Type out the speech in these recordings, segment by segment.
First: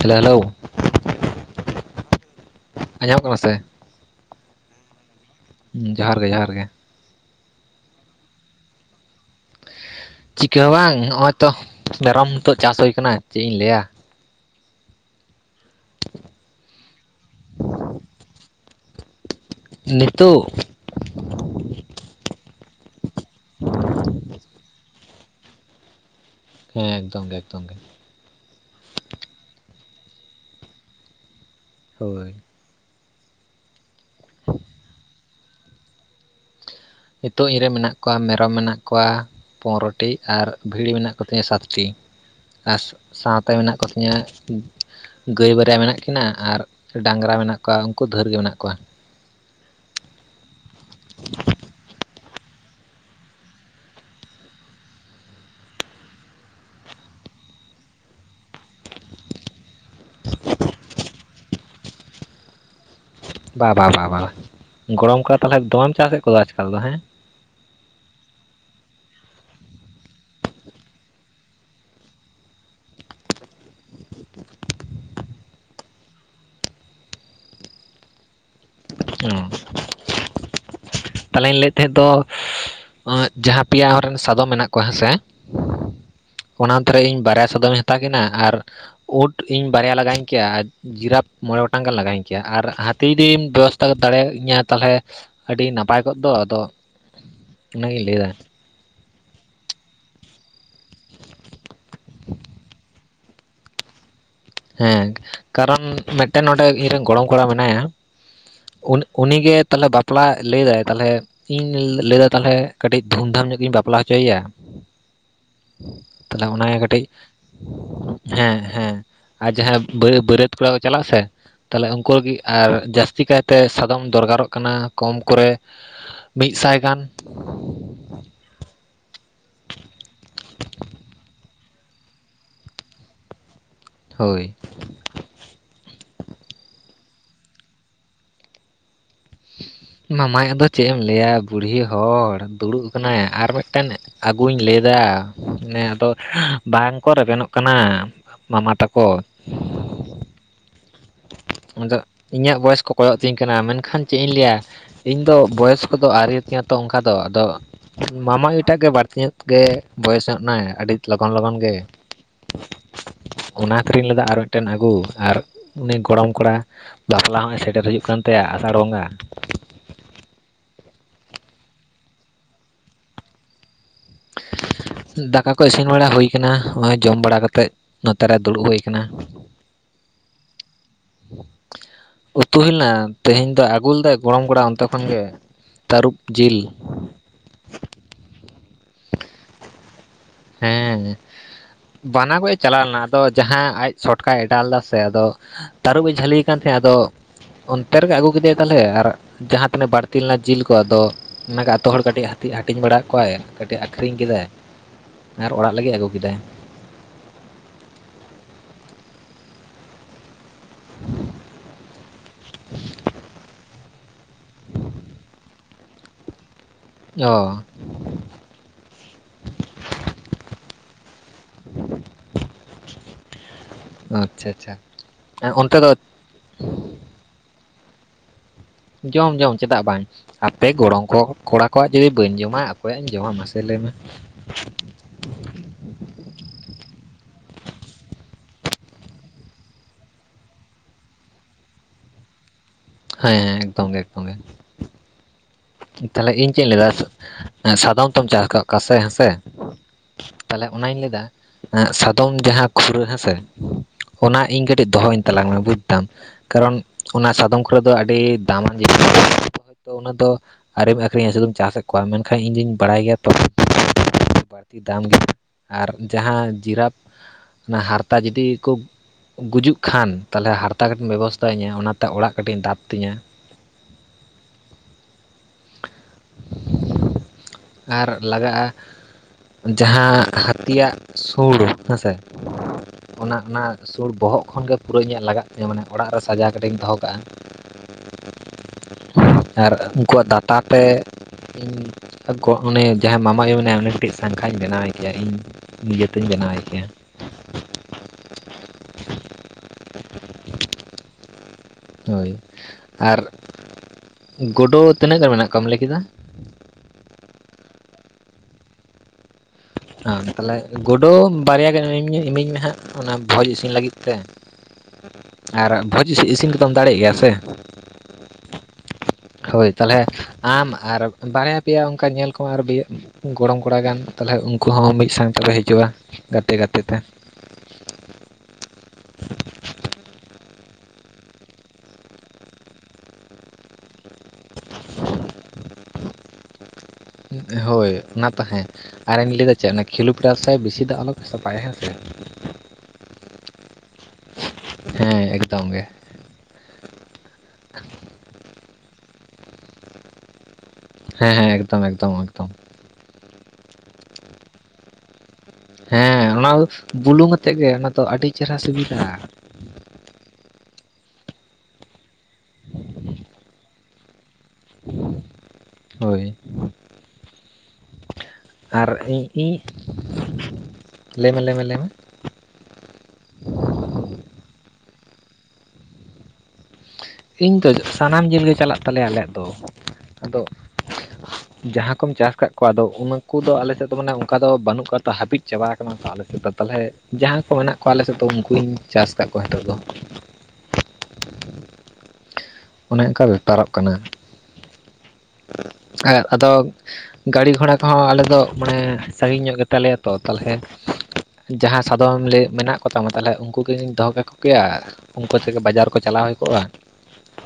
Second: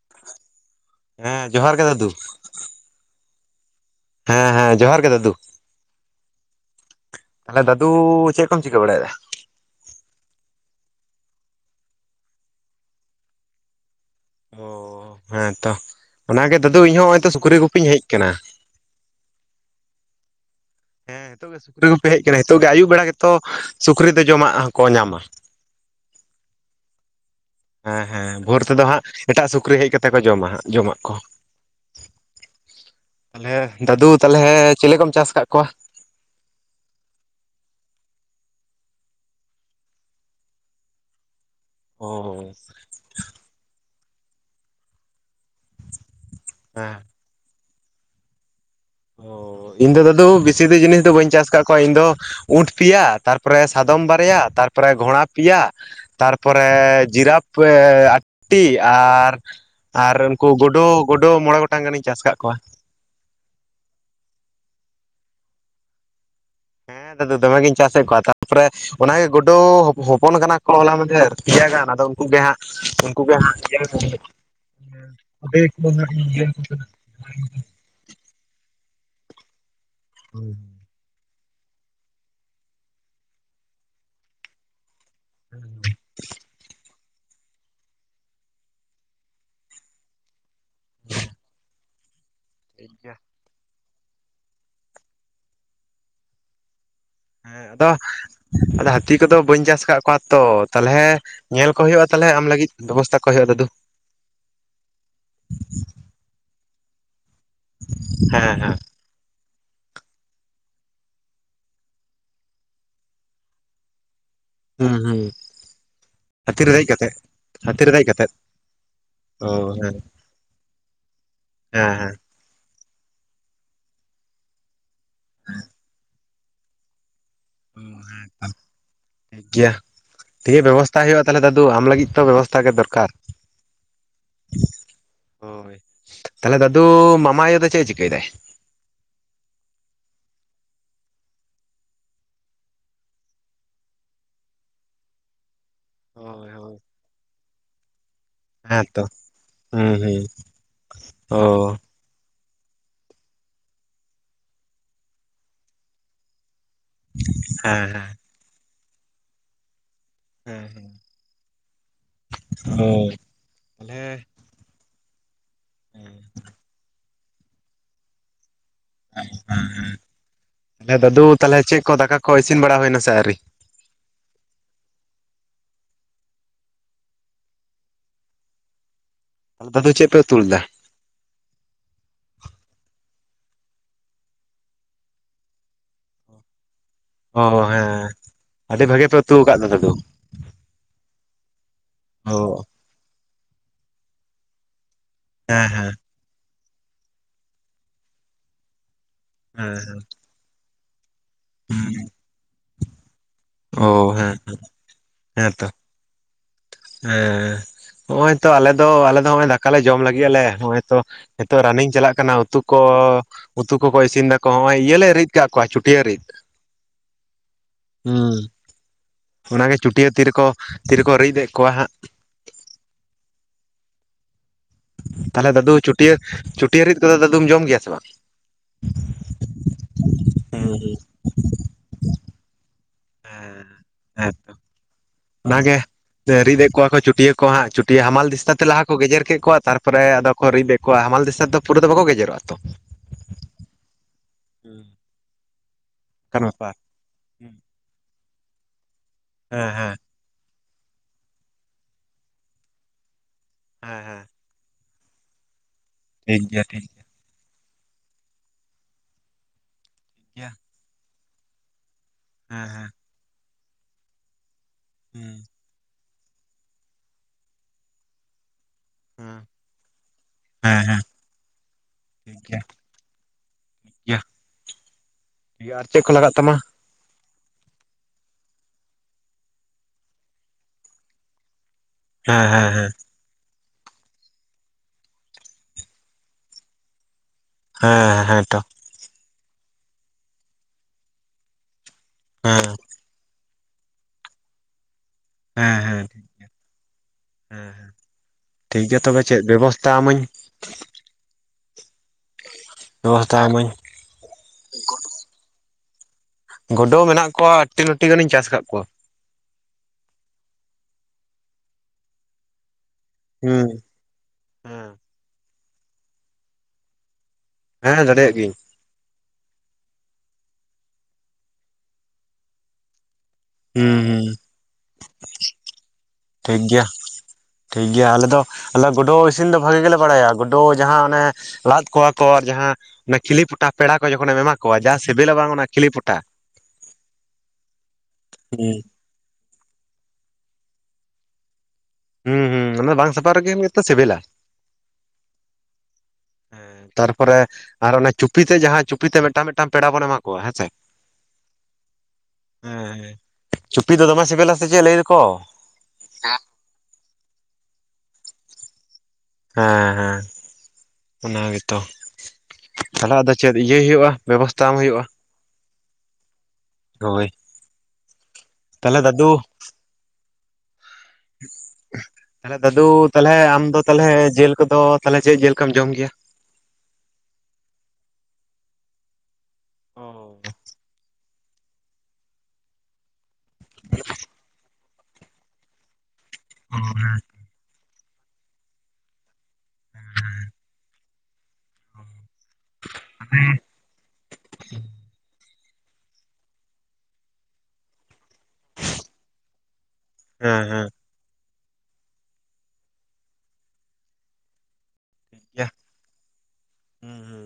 Hello hello ᱦᱮᱸ ᱡᱚᱦᱟᱨ ᱜᱮ ᱫᱟᱫᱩ ᱟᱸᱡᱚᱢᱚᱜ ᱠᱟᱱᱟ ᱥᱮ ᱦᱮᱸ ᱦᱮᱸ ᱡᱚᱦᱟᱨ ᱜᱮ ᱫᱟᱫᱩ ᱡᱚᱦᱟᱨ ᱜᱮ ᱡᱚᱦᱟᱨ ᱜᱮ ᱛᱟᱦᱚᱞᱮ ᱫᱟᱫᱩ ᱪᱮᱫ ᱠᱚᱢ ᱪᱤᱠᱟᱹ ᱵᱟᱲᱟᱭᱮᱫᱟ ᱪᱤᱠᱟᱹ ᱵᱟᱝ ᱱᱚᱜᱼᱚᱭ ᱛᱚ ᱢᱮᱨᱚᱢ ᱱᱤᱛᱳ ᱪᱟᱥ ᱦᱩᱭ ᱠᱟᱱᱟ ᱪᱮᱫ ᱤᱧ ᱞᱟᱹᱭᱟ ᱚ ᱦᱮᱸ ᱛᱚ ᱚᱱᱟᱜᱮ ᱫᱟᱫᱩ ᱤᱧ ᱦᱚᱸ ᱱᱚᱜ-ᱚᱭ ᱛᱚ ᱥᱩᱠᱨᱤ ᱜᱩᱯᱤᱧ ᱦᱮᱡ ᱟᱠᱟᱱᱟ ᱱᱤᱛᱚᱜ ᱦᱮᱸ ᱱᱤᱛᱚᱜ ᱜᱮ ᱥᱩᱠᱨᱤ ᱜᱚᱯᱤ ᱦᱮᱡ ᱠᱟᱱᱟᱧ ᱱᱤᱛᱚᱜ ᱜᱮ ᱟᱹᱭᱩᱵ ᱵᱮᱲᱟ ᱜᱮᱛᱚ ᱥᱩᱠᱨᱤ ᱫᱚ ᱡᱚᱢᱟᱜ ᱦᱚᱸᱠᱚ ᱧᱟᱢᱟ ᱦᱮᱸ ᱮᱫᱚᱢ ᱜᱮ ᱮᱠᱫᱚᱢ ᱜᱮ ᱦᱮᱸ ᱦᱮᱸ ᱵᱷᱳᱨ ᱛᱮᱫᱚ ᱦᱟᱸᱜ ᱮᱴᱟᱜ ᱥᱩᱠᱨᱤ ᱦᱮᱡ ᱠᱟᱛᱮ ᱠᱚ ᱡᱚᱢᱟ ᱦᱟᱸᱜ ᱡᱚᱢᱟᱜ ᱠᱚ ᱦᱳᱭ ᱛᱟᱦᱚᱞᱮ ᱫᱟᱫᱩ ᱛᱟᱦᱚᱞᱮ ᱪᱮᱞᱮ ᱠᱚᱢ ᱪᱟᱥ ᱟᱠᱟᱫ ᱠᱚᱣᱟ ᱱᱤᱛᱚᱜ ᱤᱧ ᱨᱮ ᱢᱮᱱᱟᱜ ᱠᱚᱣᱟ ᱢᱮᱨᱚᱢ ᱢᱮᱱᱟᱜ ᱠᱚᱣᱟ ᱯᱚᱱᱨᱳᱴᱤ ᱟᱨ ᱵᱷᱤᱲᱤ ᱢᱮᱱᱟᱜ ᱠᱚᱛᱤᱧᱟᱹ ᱥᱟᱛᱴᱤ ᱚ ᱟᱨ ᱥᱟᱶᱛᱮ ᱢᱮᱱᱟᱜ ᱠᱚᱛᱤᱧᱟᱹ ᱜᱟᱹᱭ ᱵᱟᱨᱭᱟ ᱢᱮᱱᱟᱜ ᱠᱤᱱᱟ ᱟᱨ ᱦᱮᱸ ᱰᱟᱝᱨᱟ ᱢᱮᱱᱟᱜ ᱚᱠᱟ ᱩᱱᱠᱩ ᱫᱷᱟᱹᱨ ᱜᱮ ᱢᱮᱱᱟᱜ ᱠᱚᱣᱟ ᱚ ᱤᱧ ᱫᱚ ᱫᱟᱫᱩ ᱵᱮᱥᱤ ᱫᱚ ᱡᱤᱱᱤᱥ ᱫᱚ ᱵᱟᱹᱧ ᱪᱟᱥ ᱟᱠᱟᱫ ᱠᱚᱣᱟ ᱤᱧ ᱫᱚ ᱩᱸᱴᱷ ᱯᱮᱭᱟ ᱛᱟᱨᱯᱚᱨᱮ ᱥᱟᱫᱚᱢ ᱵᱟᱨᱭᱟ ᱛᱟᱨᱯᱚᱨᱮ ᱜᱷᱚᱲᱟ ᱯᱮᱭᱟ ᱛᱟᱨᱯᱚᱨᱮ ᱡᱤᱨᱟᱯ ᱟᱴᱴᱤ ᱟᱨ ᱟᱨ ᱩᱱᱠᱩ ᱜᱩᱰᱩ ᱜᱩᱰᱩ ᱢᱚᱸᱬᱮ ᱜᱚᱴᱟᱝ ᱜᱟᱱᱤᱧ ᱪᱟᱥ ᱟᱠᱟᱫ ᱠᱚᱣᱟ ᱵᱟ ᱵᱟ ᱵᱟ ᱵᱟ ᱜᱚᱲᱚᱢ ᱠᱚᱲᱟ ᱛᱟᱦᱚᱞᱮ ᱫᱚᱢᱮᱢ ᱪᱟᱥᱮᱫ ᱠᱚᱫᱚ ᱟᱡᱠᱟᱞ ᱫᱚ ᱦᱮᱸ ᱫᱟᱫᱩ ᱫᱚᱢᱮᱜᱮᱤᱧ ᱪᱟᱥ ᱮᱫ ᱠᱚᱣᱟ ᱛᱟᱯᱚᱨᱮ ᱚᱱᱟᱜᱮ ᱜᱩᱰᱩ ᱦᱚᱯᱚᱱ ᱠᱟᱱᱟ ᱠᱚ ᱦᱚᱞᱟᱢᱟᱫᱷᱮᱨ ᱯᱮᱭᱟ ᱜᱟᱱ ᱟᱫᱚ ᱩᱱᱠᱩ ᱜᱮ ᱦᱟᱸᱜ ᱩᱱᱠᱩ ᱜᱮ ᱦᱟᱸ [unintelligible] [unintelligible] [inaudible] ᱛᱟᱦᱚᱞᱮᱧ ᱞᱟᱹᱭᱮᱫ ᱛᱟᱦᱮᱸᱫ ᱫᱚ ᱡᱟᱦᱟᱸ ᱯᱮᱭᱟ ᱟᱢᱨᱮᱱ ᱥᱟᱫᱚᱢ ᱢᱮᱱᱟᱜ ᱠᱚᱣᱟ ᱦᱮᱸ ᱥᱮ ᱚᱱᱟ ᱛ ᱨᱮ ᱤᱧ ᱵᱟᱨᱭᱟ ᱥᱟᱫᱚᱢ ᱤᱧ ᱦᱟᱛᱟᱣ ᱠᱤᱱᱟᱹ ᱟᱨ ᱩᱴ ᱤᱧ ᱵᱟᱨᱭᱟ ᱞᱟᱜᱟᱣᱤᱧ ᱠᱮᱭᱟ ᱟᱨ ᱡᱤᱨᱟᱯ ᱢᱚᱸᱬᱮ ᱜᱚᱴᱟᱝ [unintelligible] ᱞᱟᱜᱟᱣᱤᱧ ᱠᱮᱭᱟ ᱟᱨ ᱴᱷᱤᱠ ᱦᱟᱛᱤ ᱜᱮᱭᱟ ᱡᱩᱫᱤᱢ ᱵᱮᱵᱚᱥᱛᱷᱟ ᱫᱟᱲᱮᱭ ᱟᱹᱧᱟᱹ ᱛᱟᱦᱚᱞᱮ ᱟᱹᱰᱤ ᱱᱟᱯᱟᱭ ᱠᱚᱜ ᱫᱚ ᱟᱫᱚ ᱦᱮᱸ ᱟᱫᱚ ᱚᱱᱟᱜᱤᱧ ᱞᱟᱹᱭᱫᱟ ᱟᱫᱚ ᱦᱟᱛᱤ ᱠᱚᱫᱚ ᱵᱟᱹᱧ ᱪᱟᱥ ᱠᱟᱫ ᱠᱚᱣᱟ ᱛᱚ ᱛᱟᱞᱦᱮ ᱧᱮᱞ ᱠᱚ ᱦᱳᱭᱳᱜᱼᱟ ᱛᱟᱦᱚᱞᱮ ᱟᱢ ᱞᱟᱜᱤᱫ ᱵᱮᱵᱚᱥᱛᱟ ᱠᱚ ᱦᱳᱭᱳᱜᱼᱟ ᱫᱟᱫᱩ ᱦᱮᱸ ᱠᱟᱨᱚᱱ ᱢᱮᱫᱴᱮᱱ ᱱᱚᱰᱮ ᱤᱧᱨᱮᱱ ᱜᱚᱲᱚᱢ ᱠᱚᱲᱟ ᱢᱮᱱᱟᱭᱟ ᱦᱮᱸ ᱦᱮᱸ ᱩᱱ ᱩᱱᱤᱜᱮ ᱛᱟᱞᱦᱮ ᱵᱟ ᱵᱟᱯᱞᱟ ᱞᱟᱹᱭᱫᱟᱭ ᱛᱟᱞᱦᱮ ᱤᱧ ᱞᱟᱹᱭᱮᱫᱟᱭ ᱛᱟᱞᱦᱮ ᱠᱟᱴᱤᱡ ᱫᱷᱩᱢᱫᱷᱟᱢ ᱧᱚᱜ ᱤᱧ ᱵᱟᱯᱞᱟ ᱦᱚᱪᱚᱭᱮᱭᱟ ᱦᱩᱸ ᱦᱩᱸ ᱛᱟᱞᱦᱮ ᱦᱟᱹᱛᱤ ᱨᱮ ᱚᱱᱟᱜᱮ ᱫᱮᱡ ᱠᱟᱴᱤᱡ ᱠᱟᱛᱮᱫ ᱦᱟᱹᱛᱤ ᱨᱮ ᱫᱮᱡ ᱠᱟᱛᱮᱫ ᱦᱮᱸ ᱦᱮᱸ ᱚ ᱟᱨ ᱡᱟᱦᱟᱸᱭ ᱦᱮᱸ ᱵᱟᱹ ᱵᱟᱹᱨᱭᱟᱹᱛ ᱠᱚᱲᱟ ᱠᱚ ᱪᱟᱞᱟᱜᱼᱟ ᱥᱮ ᱛᱟᱞᱦᱮ ᱦᱮᱸ ᱩᱱᱠᱩ ᱦᱮᱸ ᱞᱟᱹᱜᱤᱫ ᱟᱨ ᱡᱟᱹᱥᱛᱤ ᱠᱟᱭᱛᱮ ᱥᱟᱫᱚᱢ ᱫᱚᱨᱠᱟᱨᱚᱜ ᱠᱟᱱᱟ ᱠᱚᱢ ᱠᱚᱨᱮ ᱢᱤᱫ ᱥᱟᱭ ᱜᱟᱱ [unintelligible] ᱜᱮᱭᱟ ᱛᱮᱦᱮ ᱵᱮᱵᱚᱥᱛᱷᱟ ᱦᱳᱭᱳᱜᱼᱟ ᱛᱟᱦᱚᱞᱮ ᱫᱟᱫᱩ ᱟᱢ ᱞᱟᱹᱜᱤᱫ ᱛᱚ ᱵᱮᱵᱚᱥᱛᱷᱟ ᱜᱮ ᱫᱚᱨᱠᱟᱨ ᱦᱳᱭ ᱦᱳᱭ ᱛᱟᱦᱞᱮ ᱫᱟᱫᱩ ᱢᱟᱢᱟ ᱟᱭᱳ ᱫᱚ ᱪᱮᱫ ᱮ ᱪᱤᱠᱟᱹᱭ ᱫᱟᱭ ᱢᱟᱢᱟᱭᱳ ᱫᱚ ᱪᱮᱫ ᱮᱢ ᱞᱟᱹᱭᱟ ᱵᱩᱲᱦᱤ ᱦᱚᱲ ᱫᱩᱲᱩᱵ ᱟᱠᱟᱱᱟᱭ ᱟᱨ ᱢᱤᱫᱴᱮᱱ ᱟᱹᱜᱩᱧ ᱞᱟᱹᱭᱫᱟ ᱢᱟᱱᱮ ᱟᱫᱚ ᱦᱳᱭ ᱵᱟᱝᱠᱚ ᱨᱮᱵᱮᱱᱚᱜ ᱠᱟᱱᱟ ᱢᱟᱢᱟ ᱦᱮᱸᱛᱚ ᱛᱟᱠᱚ ᱦᱮᱸ ᱦᱮᱸ ᱚ ᱤᱧᱟᱹᱜ ᱵᱚᱭᱮᱥ ᱠᱚ ᱠᱚᱭᱚᱜ ᱛᱤᱧ ᱠᱟᱱᱟ ᱢᱮᱱᱠᱷᱟᱱ ᱪᱮᱫ ᱤᱧ ᱞᱟᱹᱭᱟ ᱤᱧ ᱫᱚ ᱵᱚᱭᱮᱥ ᱠᱚᱫᱚ ᱟᱹᱣᱨᱤᱛᱤᱧᱟ ᱛᱚ ᱚᱱᱠᱟ ᱫᱚ ᱟᱫᱚ ᱦᱮᱸ ᱦᱮᱸ ᱢᱟᱢᱟ ᱟᱭᱩ ᱴᱟᱜ ᱜᱮ ᱵᱟᱹᱲᱛᱤ ᱧᱚᱜ ᱜᱮ ᱵᱚᱭᱮᱥ ᱧᱚᱜ ᱱᱟᱭ ᱦᱮᱸ ᱦᱮᱸ ᱟᱹᱰᱤ ᱞᱚᱜᱚᱱ ᱞᱚᱜᱚᱱ ᱜᱮ ᱦᱳᱭ ᱚᱱᱟ ᱛᱟᱦᱚᱞᱮ ᱠᱷᱟᱛᱤᱨᱤᱧ ᱞᱮᱫᱟ ᱟᱨᱚ ᱴᱮᱱ ᱟᱹᱜᱩ ᱟᱨ ᱩᱱᱤ ᱦᱮᱸ ᱜᱚᱲᱚᱢ ᱠᱚᱲᱟ ᱵᱟᱯᱞᱟ ᱦᱚᱸᱭ ᱥᱮᱴᱮᱨ ᱦᱩᱭᱩᱜ ᱠᱟᱱ ᱛᱟᱭᱟ ᱟᱥᱟᱲ ᱵᱚᱸᱜᱟ ᱦᱮᱸ ᱦᱮᱸ ᱛᱟᱦᱚᱞᱮ ᱫᱟᱫᱩ ᱛᱟᱦᱚᱞᱮ ᱪᱮᱫ ᱠᱚ ᱫᱟᱠᱟ ᱠᱚ ᱤᱥᱤᱱ ᱵᱟᱲᱟ ᱦᱩᱭᱱᱟᱥᱮ ᱟᱹᱣᱨᱤ [inaudible] ᱫᱟᱠᱟ ᱠᱚ ᱤᱥᱤᱱ ᱵᱟᱲᱟ ᱦᱩᱭ ᱠᱟᱱᱟ ᱱᱚᱜᱼᱚᱭ ᱡᱚᱢ ᱵᱟᱲᱟ ᱠᱟᱛᱮ ᱱᱚᱛᱮᱨᱮ ᱫᱩᱲᱩᱵ ᱦᱩᱭ ᱠᱟᱱᱟ ᱫᱟᱫᱩ ᱪᱮᱫ ᱯᱮ ᱩᱛᱩ ᱞᱮᱫᱟ ᱩᱛᱩ ᱦᱳᱭ ᱞᱮᱱᱟ ᱛᱮᱦᱤᱧ ᱫᱚ ᱟᱜᱩ ᱞᱫᱟᱭ ᱜᱚᱲᱚᱢ ᱠᱚᱲᱟ ᱚᱱᱛᱮ ᱠᱷᱚᱱ ᱜᱮ ᱛᱟᱹᱨᱩᱵᱽ ᱡᱤᱞ ᱚ ᱦᱮᱸ ᱟᱹᱰᱤ ᱵᱷᱟᱜᱤ ᱯᱮ ᱩᱛᱩ ᱟᱠᱟᱫ ᱫᱚ ᱫᱟᱫᱩ ᱦᱮᱸ ᱵᱟᱱᱟ ᱚ ᱜᱚᱡᱮ ᱪᱟᱞᱟᱣ ᱞᱮᱱᱟ ᱟᱫᱚ ᱡᱟᱦᱟᱸ ᱟᱡ ᱥᱚᱴᱠᱟᱭ ᱚᱰᱟᱣ ᱞᱮᱫᱟ ᱥᱮ ᱟᱫᱚ ᱦᱮᱸ ᱦᱮᱸ ᱛᱟᱹᱨᱩᱵ ᱡᱷᱟᱹᱞᱤᱭᱟᱠᱟᱱ ᱛᱟᱦᱮᱸᱫ ᱟᱫᱚ ᱚᱱᱛᱮ ᱨᱮᱜᱮ ᱟᱹᱜᱩ ᱠᱮᱫᱮᱭᱟ ᱛᱟᱞᱦᱮ ᱟᱨ ᱡᱟᱦᱟᱸ ᱛᱤᱱᱟᱹᱜ ᱦᱮᱸ ᱵᱟᱹᱲᱛᱤ ᱞᱮᱱᱟ ᱡᱤᱞ ᱠᱚ ᱟᱫᱚ ᱚᱱᱟᱜᱮ ᱟᱛᱩ ᱦᱚᱲ ᱦᱮᱸ ᱠᱟᱹᱴᱤᱡ ᱦᱟᱹᱴᱤᱧ ᱵᱟᱲᱟᱣᱟᱫ ᱠᱚᱣᱟᱭ ᱠᱟᱹᱴᱤᱡ ᱚ ᱟᱹᱷᱨᱤᱧ ᱦᱮᱸ ᱠᱮᱫᱟᱭ ᱦᱮᱸ ᱟᱨ ᱛᱚ ᱚᱲᱟᱜ ᱞᱟᱜᱤᱫ ᱟᱜᱩ ᱠᱮᱫᱟᱭ ᱦᱮᱸ ᱱᱚᱜᱼᱚᱭ ᱛᱚ ᱟᱞᱮ ᱫᱚ ᱟᱞᱮ ᱫᱚ ᱱᱚᱜᱚᱭ ᱫᱟᱠᱟ ᱞᱮ ᱡᱚᱢ ᱞᱟᱜᱤᱫ ᱟᱞᱮ ᱱᱚᱜᱼᱚᱭ ᱛᱚ ᱱᱤᱛᱚᱜ ᱨᱟᱱᱤᱝ ᱪᱟᱞᱟᱜ ᱠᱟᱱᱟ ᱩᱛᱩ ᱠᱚ ᱩᱛᱩ ᱠᱚᱠᱚ ᱤᱥᱤᱱ ᱫᱟᱠᱚ ᱱᱚᱸᱜᱼᱚᱭ ᱤᱭᱟᱹᱞᱮ ᱨᱤᱫ ᱠᱟᱜ ᱠᱚᱣᱟ ᱪᱩᱴᱭᱟᱹ ᱨᱤᱫ ᱚ ᱦᱩᱸ ᱚᱱᱟᱜᱮ ᱪᱩᱹᱴᱤᱭᱟ ᱛᱤᱨᱮᱠᱚ ᱛᱤᱨᱮᱠᱚ ᱨᱤᱫ ᱮᱫ ᱠᱚᱣᱟ ᱦᱟᱸᱜ ᱟᱪᱪᱷᱟ ᱟᱪᱪᱷᱟ ᱛᱟᱦᱚᱞᱮ ᱫᱟᱫᱩ ᱚᱱᱛᱮ ᱫᱚ ᱪᱩᱴᱤᱭᱟᱹ ᱪᱩᱴᱤᱭᱟᱹ ᱨᱤᱫ ᱠᱚᱫᱚᱢ ᱫᱟᱫᱩᱢ ᱡᱚᱢ ᱜᱮᱭᱟ ᱥᱮ ᱵᱟᱝ ᱡᱚᱢ ᱡᱚᱢ ᱪᱮᱫᱟᱜ ᱵᱟᱝ ᱟᱯᱮ ᱦᱩᱸ ᱦᱩᱸ ᱜᱚᱲᱚᱢ ᱠᱚ ᱠᱚᱲᱟ ᱠᱚᱣᱟᱜ ᱡᱩᱫᱤ ᱵᱟᱹᱧ ᱡᱚᱢᱟ ᱚᱠᱚᱭᱟᱜᱧ ᱡᱚᱢᱟ ᱢᱟᱥᱮ ᱞᱟᱹᱭ ᱢᱮ ᱚᱱᱟ ᱜᱮ ᱨᱤᱫ ᱮᱫ ᱠᱚᱣᱟ ᱠᱚ ᱪᱩᱴᱭᱟᱹ ᱠᱚ ᱦᱟᱸᱜ ᱪᱩᱴᱭᱟᱹ ᱦᱟᱢᱟᱞ ᱫᱤᱥᱛᱟᱛᱮ ᱞᱟᱦᱟ ᱠᱚ ᱜᱮᱡᱮᱨ ᱠᱮᱫ ᱠᱚᱣᱟ ᱛᱟᱨᱯᱚᱨᱮ ᱟᱫᱚ ᱨᱤᱫ ᱮ ᱠᱚᱣᱟ ᱦᱟᱢᱟᱞ ᱫᱤᱥᱛᱟᱛᱮ ᱯᱩᱨᱟᱹ ᱫᱚ ᱵᱟᱠᱚ ᱜᱮᱡᱮᱨᱚᱜᱼᱟ ᱛᱚ ᱦᱮᱸ ᱮᱠᱫᱚᱢ ᱮᱠᱫᱚᱢ ᱦᱩᱸ ᱛᱟᱦᱞᱮ ᱚᱱᱠᱟᱱ ᱤᱧ ᱪᱮᱫ ᱵᱮᱯᱟᱨ ᱤᱧ ᱞᱟᱹᱭᱟ ᱫᱟ ᱥᱟᱫᱚᱢ ᱛᱚᱢ ᱪᱟᱥ ᱟᱠᱟᱫ ᱠᱚ ᱥᱮ ᱦᱮᱸᱥᱮ ᱦᱮᱸ ᱦᱮᱸ ᱛᱟᱦᱚᱞᱮ ᱚᱱᱟᱧ ᱞᱟᱹᱭ ᱫᱟ ᱥᱟᱫᱚᱢ ᱡᱟᱦᱟᱸ ᱠᱷᱩᱨᱟᱹ ᱦᱮᱸᱥᱮ ᱦᱮᱸ ᱦᱮᱸ ᱚᱱᱟ ᱤᱧ ᱠᱟᱹᱴ ᱼᱼ ᱠᱟᱴᱤᱡ ᱫᱚᱦᱚᱧ ᱛᱟᱞᱟᱝ ᱢᱮ ᱵᱩᱡᱽ ᱫᱟᱢ ᱴᱷᱤᱠ ᱜᱮᱭᱟ ᱠᱟᱨᱚᱱ ᱴᱷᱤᱠ ᱚᱱᱟ ᱥᱟᱫᱚᱢ ᱠᱷᱩᱨᱟ. ᱫᱚ ᱟᱹᱰᱤ ᱫᱟᱢᱟᱱ ᱡᱤᱱᱤᱥᱛ ᱚᱱᱟ ᱫᱚ ᱜᱮᱭᱟ ᱟᱹᱰᱤ ᱵᱷᱟᱜᱤ ᱟᱹᱠᱷᱨᱤᱧ ᱥᱩᱫᱩᱢ ᱪᱟᱥᱮᱫ ᱠᱚᱣᱟ ᱢᱮᱱ ᱼᱼ ᱵᱟᱠᱷᱟᱡ ᱦᱮᱸ ᱤᱧᱫᱚᱩᱧ ᱦᱮᱸ ᱵᱟᱲᱟᱭ ᱜᱮᱭᱟ ᱛᱚ ᱵᱟᱹᱲᱛᱤ ᱫᱟᱢ ᱜᱮ ᱟᱨ ᱡᱟᱦᱟᱸ ᱡᱤᱨᱟᱯ ᱚᱱᱟ ᱦᱟᱨᱛᱟ ᱡᱩᱫᱤ ᱠᱚ ᱦᱮᱸ ᱜᱩᱡᱩᱜ ᱠᱷᱟᱱ ᱛᱟᱦᱚᱞᱮ ᱦᱮᱸ ᱦᱟᱨᱛᱟ ᱦᱮᱸ ᱠᱟ. ᱦᱮᱸ ᱴᱤᱡ ᱵᱮᱵᱚᱥᱛᱷᱟ ᱟᱹᱧᱟᱹ ᱚᱱᱟᱛᱮ ᱚᱲᱟᱜ ᱴᱷᱤᱠ ᱠᱟᱹᱴᱤᱡ ᱤᱧ ᱫᱟᱯ ᱛᱤᱧᱟᱹ ᱜᱮᱭᱟ ᱭᱟ ᱟᱨ ᱪᱮᱫ ᱠᱚ ᱞᱟᱜᱟᱜ ᱛᱟᱢᱟ? ᱟᱨ ᱞᱟᱜᱟᱜᱼᱟ ᱡᱟᱦᱟᱸ ᱦᱟᱹᱛᱤᱭᱟᱜ ᱥᱩᱲ ᱦᱮᱸ ᱥᱮ ᱦᱮᱸ ᱦᱮᱸ ᱚᱱᱟ ᱚᱱᱟ ᱥᱩᱲ ᱵᱚᱦᱚᱜ ᱠᱷᱚᱱ ᱜᱮ ᱯᱩᱨᱟᱹ ᱤᱧᱟᱹᱜ ᱞᱟᱜᱟᱜ ᱛᱤᱧᱟᱹ ᱢᱟᱱᱮ ᱚᱲᱟᱜ ᱨᱮ ᱥᱟᱡᱟᱣ ᱠᱟᱛᱮᱤᱧ ᱫᱚᱦᱚ ᱠᱟᱜᱼᱟ ᱦᱮᱸ ᱦᱮᱸ ᱛᱚ ᱟᱨ ᱩᱱᱠᱩᱣᱟᱜ ᱫᱟᱛᱟ ᱛᱮ ᱤᱧ ᱜᱚᱜ ᱦᱮᱸ ᱩᱱᱤ ᱡᱟᱦᱟᱸᱭ ᱢᱟᱢᱟᱭᱳ ᱢᱮᱱᱟᱭᱟ ᱩᱱᱤ ᱠᱟᱴᱤᱡ ᱥᱟᱝᱠᱷᱟᱧ ᱵᱮᱱᱟᱣ ᱠᱮᱭᱟ ᱤᱧ ᱱᱤᱡᱮᱛᱮᱧ ᱵᱮᱱᱟᱣᱮ ᱠᱮᱭᱟ ᱦᱩᱸ ᱴᱷᱤᱠ ᱜᱮᱭᱟ ᱛᱚᱵᱮ ᱪᱮᱫ ᱵᱮᱵᱚᱥᱛᱟ ᱟᱢᱟᱹᱧ ᱦᱳᱭ ᱟᱨ ᱵᱮᱵᱚᱥᱛᱷᱟ ᱟᱹᱢᱟᱹᱧ ᱜᱩᱰᱩ ᱛᱤᱱᱟᱹᱜ ᱜᱟᱱ ᱢᱮᱱᱟᱜ ᱠᱚᱭᱟ ᱞᱟᱹᱭ ᱠᱮᱫᱟ ᱜᱚᱰᱩ ᱢᱮᱱᱟᱜ ᱠᱚᱣᱟ ᱟᱴᱤ ᱱᱚᱴᱤ ᱜᱟᱱᱤᱧ ᱪᱟᱥ ᱟᱠᱟᱫ ᱠᱚᱣᱟ ᱟᱨ ᱛᱟᱦᱚᱞᱮ ᱜᱩᱰᱩ ᱵᱟᱨᱭᱟ ᱜᱟᱱ ᱤᱢᱟᱹᱧ ᱢᱮ ᱦᱟᱸᱜ ᱚᱱᱟ ᱵᱷᱚᱡᱽ ᱦᱩᱸ ᱤᱥᱤᱱ ᱞᱟᱹᱜᱤᱫ ᱛᱮ ᱟᱨ ᱵᱷᱚᱡᱽ ᱤᱥᱤ ᱤᱥᱤᱱᱛᱚᱢ ᱫᱟᱲᱮᱭᱟᱜ ᱜᱮᱭᱟ ᱥᱮ ᱦᱮᱸ ᱫᱟᱲᱮᱭᱟᱜ ᱜᱤᱧ ᱦᱳᱭ ᱛᱟᱦᱚᱞᱮ ᱟᱢ ᱟᱨ ᱵᱟᱨᱭᱟ ᱯᱮᱭᱟ ᱚᱱᱠᱟ ᱧᱮᱞ ᱠᱚᱢ ᱟᱨ ᱵᱤᱭᱟᱜ ᱜᱚᱲᱚᱢ ᱠᱚᱲᱟ ᱦᱩᱸ ᱜᱟᱱ ᱦᱩᱸ ᱛᱟᱦᱚᱞᱮ ᱩᱱᱠᱩ ᱦᱚᱸ ᱢᱤᱫ ᱥᱟᱶ ᱛᱮᱠᱯᱮ ᱦᱤᱡᱩᱜᱼᱟ ᱜᱟ ᱴᱷᱤᱠ ᱜᱮᱭᱟ ᱴᱷᱤᱠ ᱜᱮᱭᱟ ᱟᱞᱮ ᱫᱚ ᱟᱞᱮ ᱜᱩᱰᱩ ᱤᱥᱤᱱ ᱫᱚ ᱵᱷᱟᱹᱜᱤ ᱜᱮᱞᱮ ᱵᱟᱲᱟᱭᱟ ᱜᱩᱰᱩ ᱡᱟᱦᱟᱸ ᱚᱱᱮ ᱞᱟᱫ ᱠᱚᱣᱟ ᱠᱚ ᱟᱨ ᱡᱟᱦᱟᱸ ᱠᱷᱤᱞᱤ ᱯᱚᱴᱟ ᱯᱮᱲᱟ ᱠᱚ ᱡᱚᱠᱷᱚᱱᱮᱢ ᱮᱢᱟ ᱠᱟᱣᱟ ᱡᱟ ᱥᱤᱵᱤᱞᱟ ᱵᱟᱝ ᱚᱱᱟ ᱠᱷᱤᱞᱤ ᱯᱚᱴᱟ ᱦᱳᱭ ᱚᱱᱟ ᱛᱟᱦᱮᱸ ᱦᱩᱸ ᱟᱨᱤᱧ ᱞᱟᱹᱭ ᱫᱟ ᱪᱮᱫ ᱚᱱᱟ ᱠᱷᱤᱞᱩ ᱯᱚᱴᱟ ᱥᱮ ᱵᱮᱥᱤᱫ ᱫᱚ ᱟᱞᱚ ᱯᱮ ᱥᱟᱯᱟᱭ ᱦᱮᱸᱥᱮ ᱦᱩᱸ ᱦᱩᱸ ᱚᱱᱟ ᱫᱚ ᱵᱟᱝ ᱥᱟᱯᱷᱟ ᱨᱮᱜᱮᱱᱛᱚ ᱥᱤᱵᱤᱞᱟ ᱦᱮᱸ ᱮᱠᱫᱚᱢ ᱜᱮ ᱦᱮᱸ ᱛᱟᱨᱯᱚᱨᱮ ᱟᱨ ᱚᱱᱟ ᱪᱩᱯᱤᱛᱮ ᱡᱟᱦᱟᱸ ᱪᱩᱯᱤᱛᱮ ᱢᱤᱫᱴᱟᱝ ᱢᱤᱫᱴᱟᱝ ᱯᱮᱲᱟ ᱵᱚᱱ ᱮᱢᱟ ᱠᱚᱣᱟ ᱦᱮᱸᱥᱮ ᱦᱮᱸ ᱦᱮᱸ ᱮᱠᱫᱚᱢ ᱮᱠᱫᱚᱢ ᱮᱠᱫᱚᱢ ᱦᱮᱸ ᱪᱩᱯᱤ ᱫᱚ ᱫᱚᱢᱮ ᱥᱤᱵᱤᱞᱟ ᱥᱮ ᱪᱮᱫ ᱞᱟᱹᱭᱮ ᱫᱚᱠᱚ ᱦᱮᱸ ᱚᱱᱟ ᱵᱩᱞᱩᱝ ᱟᱛᱮᱫ ᱜᱮ ᱚᱱᱟ ᱛᱚ ᱟᱹᱰᱤ ᱪᱮᱦᱮᱨᱟ ᱥᱩᱵᱤᱞᱟ᱾ ᱦᱮᱸ ᱦᱮᱸ ᱚᱱᱟ ᱜᱮᱛᱚ ᱛᱟᱦᱚᱞᱮ ᱟᱫᱚ ᱪᱮᱫ ᱤᱭᱟᱹ ᱦᱩᱭᱩᱜᱼᱟ ᱵᱮᱵᱚᱥᱛᱷᱟᱢ ᱦᱩᱭᱩᱜᱼᱟ᱾ ᱦᱳᱭ ᱦᱳᱭ ᱟᱨ ᱛᱟᱦᱚᱞᱮ ᱤᱧ ᱫᱟᱫᱩ ᱤᱧ ᱞᱟᱹᱭᱢᱮ ᱞᱟᱹᱭᱢᱮ ᱞᱟᱹᱭᱢᱮ ᱛᱟᱦᱚᱞᱮ ᱫᱟᱫᱩ ᱛᱟᱦᱚᱞᱮ ᱟᱢ ᱫᱚ ᱛᱟᱦᱚᱞᱮ ᱡᱤᱞ ᱠᱚᱫᱚ ᱛᱟᱦᱞᱮ ᱪᱮᱫ ᱡᱤᱞ ᱠᱚᱢ ᱡᱚᱢ ᱜᱮᱭᱟ᱾ ᱤᱧ ᱛᱚ ᱥᱟᱱᱟᱢ ᱡᱤᱞᱜᱮ ᱪᱟᱞᱟᱜ ᱛᱟᱞᱮᱭᱟ ᱟᱞᱮᱭᱟᱜ ᱫᱚ ᱟᱫᱚ ᱡᱟᱦᱟᱸ ᱠᱚᱢ ᱪᱟᱥ ᱟᱠᱟᱫ ᱠᱚᱣᱟ ᱟᱫᱚ ᱚᱱᱟᱠᱩᱫᱚ ᱟᱞᱮᱥᱮᱫ ᱫᱚ ᱢᱟᱱᱮ ᱚᱱᱠᱟ ᱫᱚ ᱵᱟᱹᱱᱩᱜ ᱠᱚᱣᱟ ᱛᱚ ᱦᱟᱹᱵᱤᱡ ᱪᱟᱵᱟ ᱟᱠᱟᱱᱟ ᱛᱟᱞᱦᱮ ᱟᱞᱮ ᱥᱮᱫ ᱫᱚ ᱛᱟᱦᱚᱞᱮ ᱡᱟᱦᱟᱸᱭ ᱠᱚ ᱢᱮᱱᱟᱜ ᱠᱚᱣᱟ ᱟᱞᱮ ᱥᱮᱫ ᱫᱚ ᱩᱱᱠᱩᱧ ᱪᱟᱥ ᱟᱠᱟᱫ ᱠᱚᱣᱟ ᱱᱤᱛᱚᱜ ᱫᱚ ᱚᱱᱮ ᱚᱱᱠᱟ ᱵᱮᱯᱟᱨᱚᱜ ᱠᱟᱱᱟ᱾ ᱟᱫᱚ ᱜᱟᱹᱲᱤ ᱜᱷᱚᱲᱟ ᱠᱚᱦᱚᱸ ᱟᱞᱮ ᱫᱚ ᱢᱟᱱᱮ ᱥᱟᱺᱜᱤᱧ ᱧᱚᱜ ᱜᱮᱛᱟᱞᱮᱭᱟ ᱛᱚ ᱛᱟᱦᱚᱞᱮ ᱦᱮᱸ ᱦᱮᱸ ᱡᱟᱦᱟᱸ ᱥᱟᱫᱚᱢ ᱞᱟᱹᱭ ᱢᱮᱱᱟᱜ ᱠᱚᱛᱟᱢᱟ ᱛᱟᱦᱚᱞᱮ ᱩᱱᱠᱩ ᱜᱮᱧ ᱫᱚᱦᱚ ᱠᱟᱠᱚ ᱠᱮᱭᱟ᱾ ᱩᱱᱠᱩ ᱛᱮᱜᱮ ᱭᱟ ᱵᱟᱡᱟᱨ ᱠᱚ ᱪᱟᱞᱟᱣ ᱦᱩᱭ ᱠᱚᱜ-ᱟ,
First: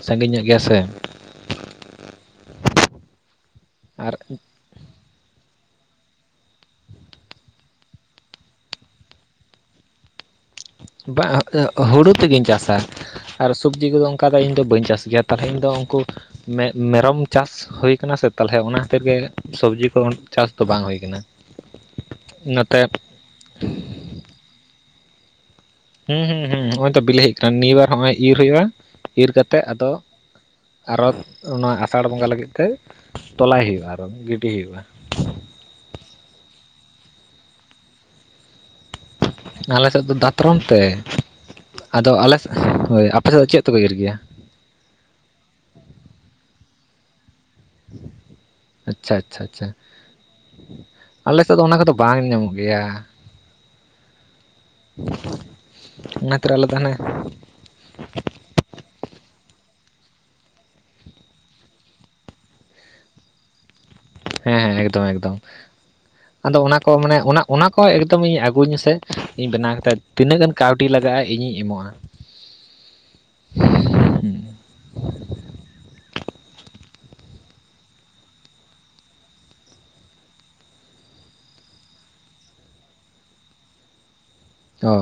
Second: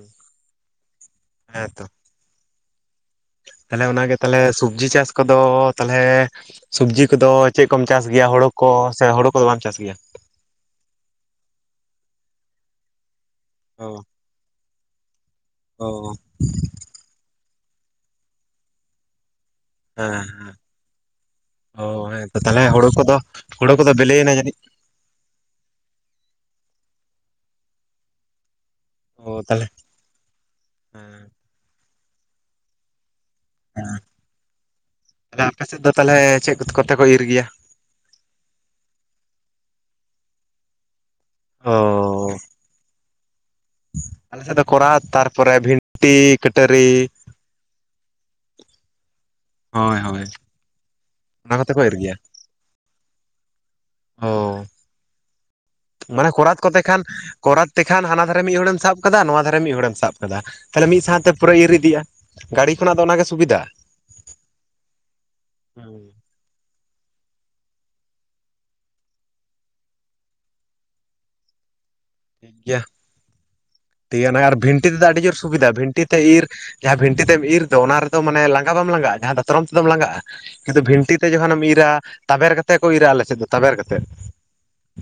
ᱥᱟᱺᱜᱤᱧ ᱧᱚᱜ ᱜᱮᱭᱟ ᱥᱮ ᱦᱮᱸ ᱛᱚ ᱛᱟᱦᱚᱞᱮ ᱚᱱᱟ ᱟᱨ ᱜᱮ ᱛᱟᱦᱚᱞᱮ ᱥᱚᱵᱽᱡᱤ ᱪᱟᱥ ᱠᱚᱫᱚ ᱛᱟᱦᱚᱞᱮ ᱥᱚᱵᱽᱡᱤ ᱠᱚᱫᱚ ᱪᱮᱫ ᱠᱚᱢ ᱪᱟᱥ ᱜᱮᱭᱟ᱾ ᱦᱳᱲᱳ ᱠᱚ ᱥᱮ ᱦᱳᱲᱳ ᱠᱚᱫᱚ ᱵᱟᱢ ᱪᱟᱥ ᱜᱮᱭᱟ? [unintelligible] ᱦᱩᱲᱩ ᱛᱮᱜᱮᱧ ᱪᱟᱥᱟ ᱟᱨ ᱥᱚᱵᱽᱡᱤ ᱚ ᱠᱚᱫᱚ ᱚᱱᱠᱟ ᱫᱚ ᱤᱧᱫᱚ ᱵᱟᱹᱧ ᱪᱟᱥ ᱜᱮᱭᱟ᱾ ᱛᱟᱦᱚᱞᱮ ᱤᱧᱫᱚ ᱚ ᱩᱱᱠᱩ ᱢᱮ ᱢᱮᱨᱚᱢ ᱪᱟᱥ ᱦᱩᱭ ᱠᱟᱱᱟ ᱥᱮ ᱛᱟᱦᱚᱞᱮ ᱚᱱᱟ ᱠᱷᱟᱹᱛᱤᱨ ᱜᱮ ᱥᱚᱵᱽᱡᱤ ᱠᱚ ᱦᱮᱸ ᱪᱟᱥ ᱦᱮᱸ ᱫᱚ ᱵᱟᱝ ᱦᱩᱭ ᱠᱟᱱᱟ ᱦᱚ ᱦᱮᱸ ᱛᱚ ᱛᱟᱦᱚᱞᱮ ᱱᱚᱛᱮ ᱦᱳᱲᱩ ᱠᱚᱫᱚ ᱦᱩᱲᱩ ᱠᱚᱫᱚ ᱵᱤᱞᱤᱭ ᱮᱱᱟ ᱡᱟᱹᱱᱤᱡ ᱦᱩᱸ ᱦᱩᱸ ᱦᱩᱸ ᱦᱚᱜ-ᱚᱭ ᱛᱚ ᱵᱤᱞᱤ ᱦᱮᱡ ᱠᱟᱱ ᱱᱤᱭᱟᱹ ᱵᱟᱨ ᱦᱚᱸᱜ-ᱚᱭ ᱤᱨ ᱦᱩᱭᱩᱜ-ᱟ ᱤᱨ ᱚ ᱠᱟᱛᱮᱜ᱾ ᱛᱟᱦᱚᱞᱮ ᱟᱫᱚ ᱟᱨᱚ ᱚᱱᱟ ᱟᱥᱟᱲ ᱵᱚᱸᱜᱟ ᱞᱟᱹᱜᱤᱫ ᱛᱮ ᱛᱚᱞᱟᱭ ᱦᱩᱭᱩᱜ-ᱟ ᱟᱨᱚ ᱜᱤᱰᱤ ᱦᱩᱭᱩᱜ-ᱟ᱾ ᱛᱟᱦᱚᱞᱮ ᱟᱯᱮ ᱥᱮᱫ ᱫᱚ ᱛᱟᱦᱚᱞᱮ ᱪᱮᱫ ᱠᱚᱛᱮ ᱠᱚ ᱤᱨ ᱜᱮᱭᱟ᱾ ᱟᱞᱮᱥᱮᱫ ᱫᱚ ᱫᱟᱛᱨᱚᱢ ᱛᱮ ᱚ ᱟᱫᱚ ᱟᱞᱮᱥᱮᱫ ᱦᱳᱭ ᱟᱯᱮ ᱥᱮᱫ ᱫᱚ ᱪᱮᱫ ᱛᱮᱠᱚ ᱤᱨ ᱜᱮᱭᱟ? ᱟᱫᱚ ᱠᱚᱨᱟᱛ ᱛᱟᱨᱯᱚᱨᱮ ᱵᱷᱤᱱᱴᱤ ᱠᱟᱹᱴᱟᱹᱨᱤ ᱟᱪᱪᱷᱟ ᱟᱪᱪᱷᱟ ᱟᱪᱪᱷᱟᱹ ᱦᱳᱭ ᱦᱳᱭ ᱟᱞᱮ ᱥᱮᱫ ᱫᱚ ᱠᱚᱛᱮ ᱚᱱᱟ ᱠᱚ ᱠᱚᱫᱚ ᱤᱨ ᱜᱮᱭᱟ ᱵᱟᱝ ᱧᱟᱢᱚᱜ ᱜᱮᱭᱟ᱾ ᱚᱸ ᱢᱟᱱᱮ ᱚᱱᱟ ᱠᱷᱟᱹᱛᱤᱨ ᱠᱚᱨᱟᱫ ᱟᱞᱮ ᱫᱚ ᱠᱚᱛᱮ ᱦᱟᱱᱮ ᱠᱷᱟᱱ ᱠᱚᱨᱟᱛ ᱛᱮᱠᱷᱟᱱ ᱦᱟᱱᱟ ᱫᱷᱟᱨᱮ ᱢᱤᱫ ᱦᱚᱲ ᱮᱢ ᱥᱟᱵ ᱠᱟᱫᱟ ᱱᱚᱣᱟ ᱫᱷᱟᱨᱮ ᱢᱤᱫ ᱦᱚᱲ ᱮᱢ ᱥᱟᱵ ᱠᱟᱫᱟ ᱛᱟᱦᱚᱞᱮ ᱢᱤᱫ ᱥᱟᱶ ᱛᱮ ᱯᱩᱨᱟᱹ ᱤᱨ ᱤᱫᱤᱜ-ᱟ᱾ ᱜᱟᱰᱤ ᱠᱷᱚᱱᱟᱜ ᱫᱚ ᱚᱱᱟ ᱜᱮ ᱥᱩᱵᱤᱫᱷᱟ ᱦᱮᱸ ᱦᱮᱸ ᱮᱠᱫᱚᱢ ᱮᱠᱫᱚᱢ ᱟᱫᱚ ᱚᱱᱟ ᱠᱚ ᱢᱟᱱᱮ ᱚᱱᱟ ᱚᱱᱟ ᱠᱚ ᱮᱠᱫᱚᱢ ᱤᱧ ᱟᱜᱩᱧ ᱢᱮᱥᱮ ᱤᱧ ᱵᱮᱱᱟᱣ ᱠᱟᱛᱮᱫ ᱛᱤᱱᱟᱹᱜ ᱜᱟᱱ ᱠᱟᱣᱰᱤ ᱞᱟᱜᱟᱜ-ᱟ ᱤᱧᱤᱧ ᱮᱢᱚᱜ-ᱟ᱾ ᱴᱷᱤᱠ ᱜᱮᱭᱟ ᱛᱤᱜᱟᱱᱟᱭ ᱟᱨ ᱵᱷᱤᱱᱴᱤ ᱛᱮᱫᱚ ᱟᱹᱰᱤ ᱡᱳᱨ ᱥᱩᱵᱤᱫᱷᱟ ᱵᱷᱤᱱᱴᱤ ᱛᱮ ᱤᱨ ᱡᱟᱦᱟᱸ ᱵᱷᱤᱱᱴᱤ ᱛᱮᱢ ᱤᱨ ᱫᱚ ᱚᱱᱟ ᱨᱮᱫᱚ ᱢᱟᱱᱮ ᱞᱟᱸᱜᱟ ᱵᱟᱢ ᱞᱟᱸᱜᱟᱜ-ᱟ, ᱡᱟᱦᱟᱸ ᱫᱟᱛᱨᱚᱢ ᱛᱮᱫᱚᱢ ᱞᱟᱸᱜᱟᱜ-ᱟ᱾ ᱠᱤᱱᱛᱩ ᱵᱷᱤᱱᱴᱤ ᱛᱮ ᱡᱚᱠᱷᱚᱱ ᱮᱢ ᱤᱨᱟ ᱛᱟᱵᱮᱨ ᱠᱟᱛᱮᱫ ᱠᱚ ᱤᱨᱟ ᱟᱞᱮ ᱥᱮᱫ ᱫᱚ ᱛᱟᱵᱮᱨ ᱠᱟᱛᱮᱫ ᱚ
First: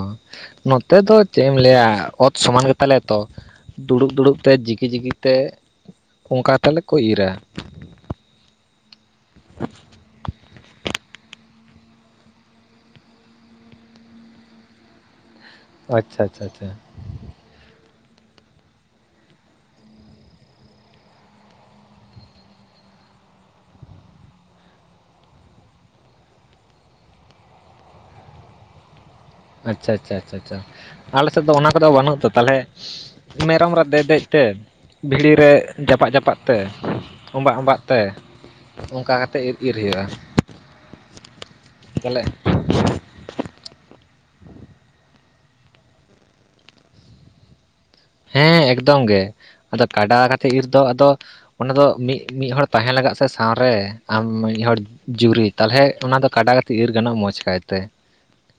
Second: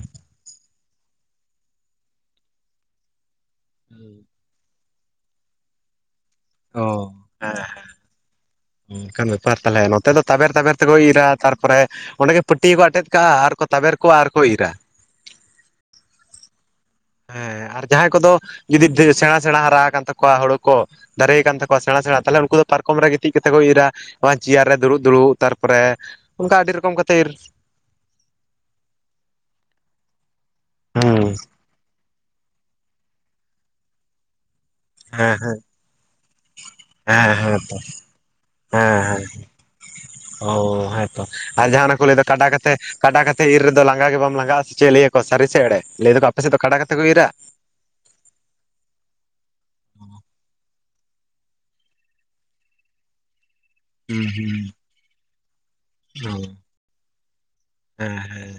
ᱱᱚᱛᱮ ᱫᱚ ᱪᱮᱫ ᱮᱢ ᱞᱟᱹᱭᱟ ᱚᱛ ᱥᱚᱢᱟᱱ ᱜᱮᱛ ᱛᱟᱞᱮ ᱛᱚ ᱫᱩᱲᱩᱵ ᱫᱩᱲᱩᱵ ᱛᱮ ᱡᱤᱠᱤ ᱡᱤᱠᱤ ᱛᱮ ᱚᱱᱠᱟ ᱛᱮᱞᱮ ᱚ ᱠᱚ ᱤᱨᱟ ᱦᱮᱸ ᱚᱱᱠᱟᱱ ᱵᱮᱯᱟᱨ ᱛᱟᱦᱚᱞᱮ ᱱᱚᱛᱮ ᱫᱚ ᱛᱟᱵᱮᱨ ᱛᱟᱵᱮᱨ ᱛᱮᱠᱚ ᱤᱨᱟ ᱛᱟᱨᱯᱚᱨᱮ ᱚᱸᱰᱮ ᱜᱮ ᱯᱟᱹᱴᱭᱟᱹ ᱠᱚ ᱟᱴᱮᱫ ᱠᱟᱜ-ᱟ ᱟᱨ ᱠᱚ ᱛᱟᱵᱮᱨ ᱠᱚᱜ-ᱟ ᱟᱨᱠᱚ ᱤᱨᱟ ᱳ ᱟᱪᱪᱷᱟ ᱟᱪᱪᱷᱟ ᱟᱪᱪᱷᱟ ᱦᱮᱸ ᱟᱨ ᱡᱟᱦᱟᱸᱭ ᱠᱚᱫᱚ ᱡᱩᱫᱤ ᱫᱷᱤᱨ ᱥᱮᱬᱟ ᱥᱮᱬᱟ ᱦᱟᱨᱟ ᱟᱠᱟᱱ ᱛᱟᱠᱚᱣᱟ ᱦᱩᱲᱩ ᱠᱚ ᱫᱟᱨᱮᱭ ᱠᱟᱱ ᱛᱟᱠᱚᱣᱟ ᱥᱮᱬᱟ ᱥᱮᱬᱟ ᱛᱟᱦᱚᱞᱮ ᱩᱱᱠᱩ ᱫᱚ ᱯᱟᱨᱠᱚᱢ ᱨᱮ ᱜᱤᱛᱤᱡ ᱠᱟᱛᱮᱫ ᱠᱚ ᱤᱨᱟ᱾ ᱵᱟᱝ ᱪᱮᱭᱟᱨ ᱨᱮ ᱫᱩᱲᱩᱵ ᱫᱩᱲᱩᱵ ᱛᱟᱨᱯᱚᱨᱮ ᱚᱱᱠᱟ ᱟᱹᱰᱤ ᱨᱚᱠᱚᱢ ᱠᱟᱛᱮᱫ ᱤᱨ ᱟᱪᱪᱷᱟ ᱟᱪᱪᱷᱟ ᱟᱪᱪᱷᱟ ᱪᱷᱟ ᱟᱞᱮ ᱦᱩᱸ ᱥᱮᱫ ᱫᱚ ᱚᱱᱟ ᱠᱚᱫᱚ ᱵᱟᱹᱱᱩᱜ ᱛᱚ ᱛᱟᱞᱦᱮ ᱢᱮᱨᱚᱢ ᱨᱮ ᱫᱮᱡ ᱫᱮᱡ ᱛᱮ ᱵᱷᱤᱲᱤ ᱦᱮᱸ ᱨᱮ ᱡᱟᱯᱟᱜ ᱡᱟᱯᱟᱜ ᱛᱮ ᱦᱮᱸ ᱚᱵᱟᱜ ᱦᱮᱸ ᱛᱚ ᱚᱵᱟᱜ ᱛᱮ ᱦᱮᱸ ᱚᱱᱠᱟ ᱦᱮᱸ ᱠᱟᱛᱮᱫ ᱤᱨ ᱤᱨ ᱦᱩᱭᱩᱜᱼᱟ ᱚ ᱦᱮᱸ ᱛᱚ ᱟᱨ ᱡᱟᱦᱟᱸ ᱚᱱᱮ ᱠᱚ ᱞᱟᱹᱭ ᱛᱟᱦᱚᱞᱮ ᱫᱟ ᱠᱟᱰᱟ ᱠᱟᱛ ᱛᱮ ᱠᱟᱰᱟ ᱠᱟᱛᱮᱫ ᱤᱨ ᱨᱮᱫᱚ ᱞᱟᱸᱜᱟ ᱜᱮ ᱵᱟᱢ ᱞᱟᱸᱜᱟᱜ-ᱟ ᱥᱮ ᱪᱮᱫ ᱞᱟᱹᱭ ᱟᱠᱚ ᱥᱟᱹᱨᱤ ᱥᱮ ᱮᱲᱮ ᱞᱟᱹᱭ ᱫᱟᱠᱚ ᱟᱯᱮ ᱥᱮᱫ ᱫᱚ ᱠᱟᱰᱟ ᱠᱟᱛᱮ ᱠᱚ ᱤᱨᱟ ᱦᱮᱸ ᱮᱠᱫᱚᱢ ᱜᱮ ᱟᱫᱚ ᱠᱟᱰᱟ ᱠᱟᱛᱮᱫ ᱤᱨ ᱫᱚ ᱟᱫᱚ ᱚᱱᱟ ᱫᱚ ᱢᱤᱫ ᱢᱤᱫ ᱦᱚᱲ ᱛᱟᱦᱮᱸ ᱞᱟᱜᱟᱜ ᱥᱮ ᱥᱟᱶ ᱨᱮ ᱟᱢ ᱦᱩᱸ ᱦᱩᱸ ᱢᱤᱫ ᱦᱚᱲ ᱡᱩᱨᱤ ᱛᱟᱞᱦᱮ ᱚᱱᱟ ᱫᱚ ᱚ ᱠᱟᱰᱟ ᱠᱟᱛᱮᱫ ᱤᱨ ᱜᱟᱱᱚᱜ-ᱟ ᱢᱚᱸᱡᱽ ᱠᱟᱭ ᱛᱮ ᱦᱮᱸ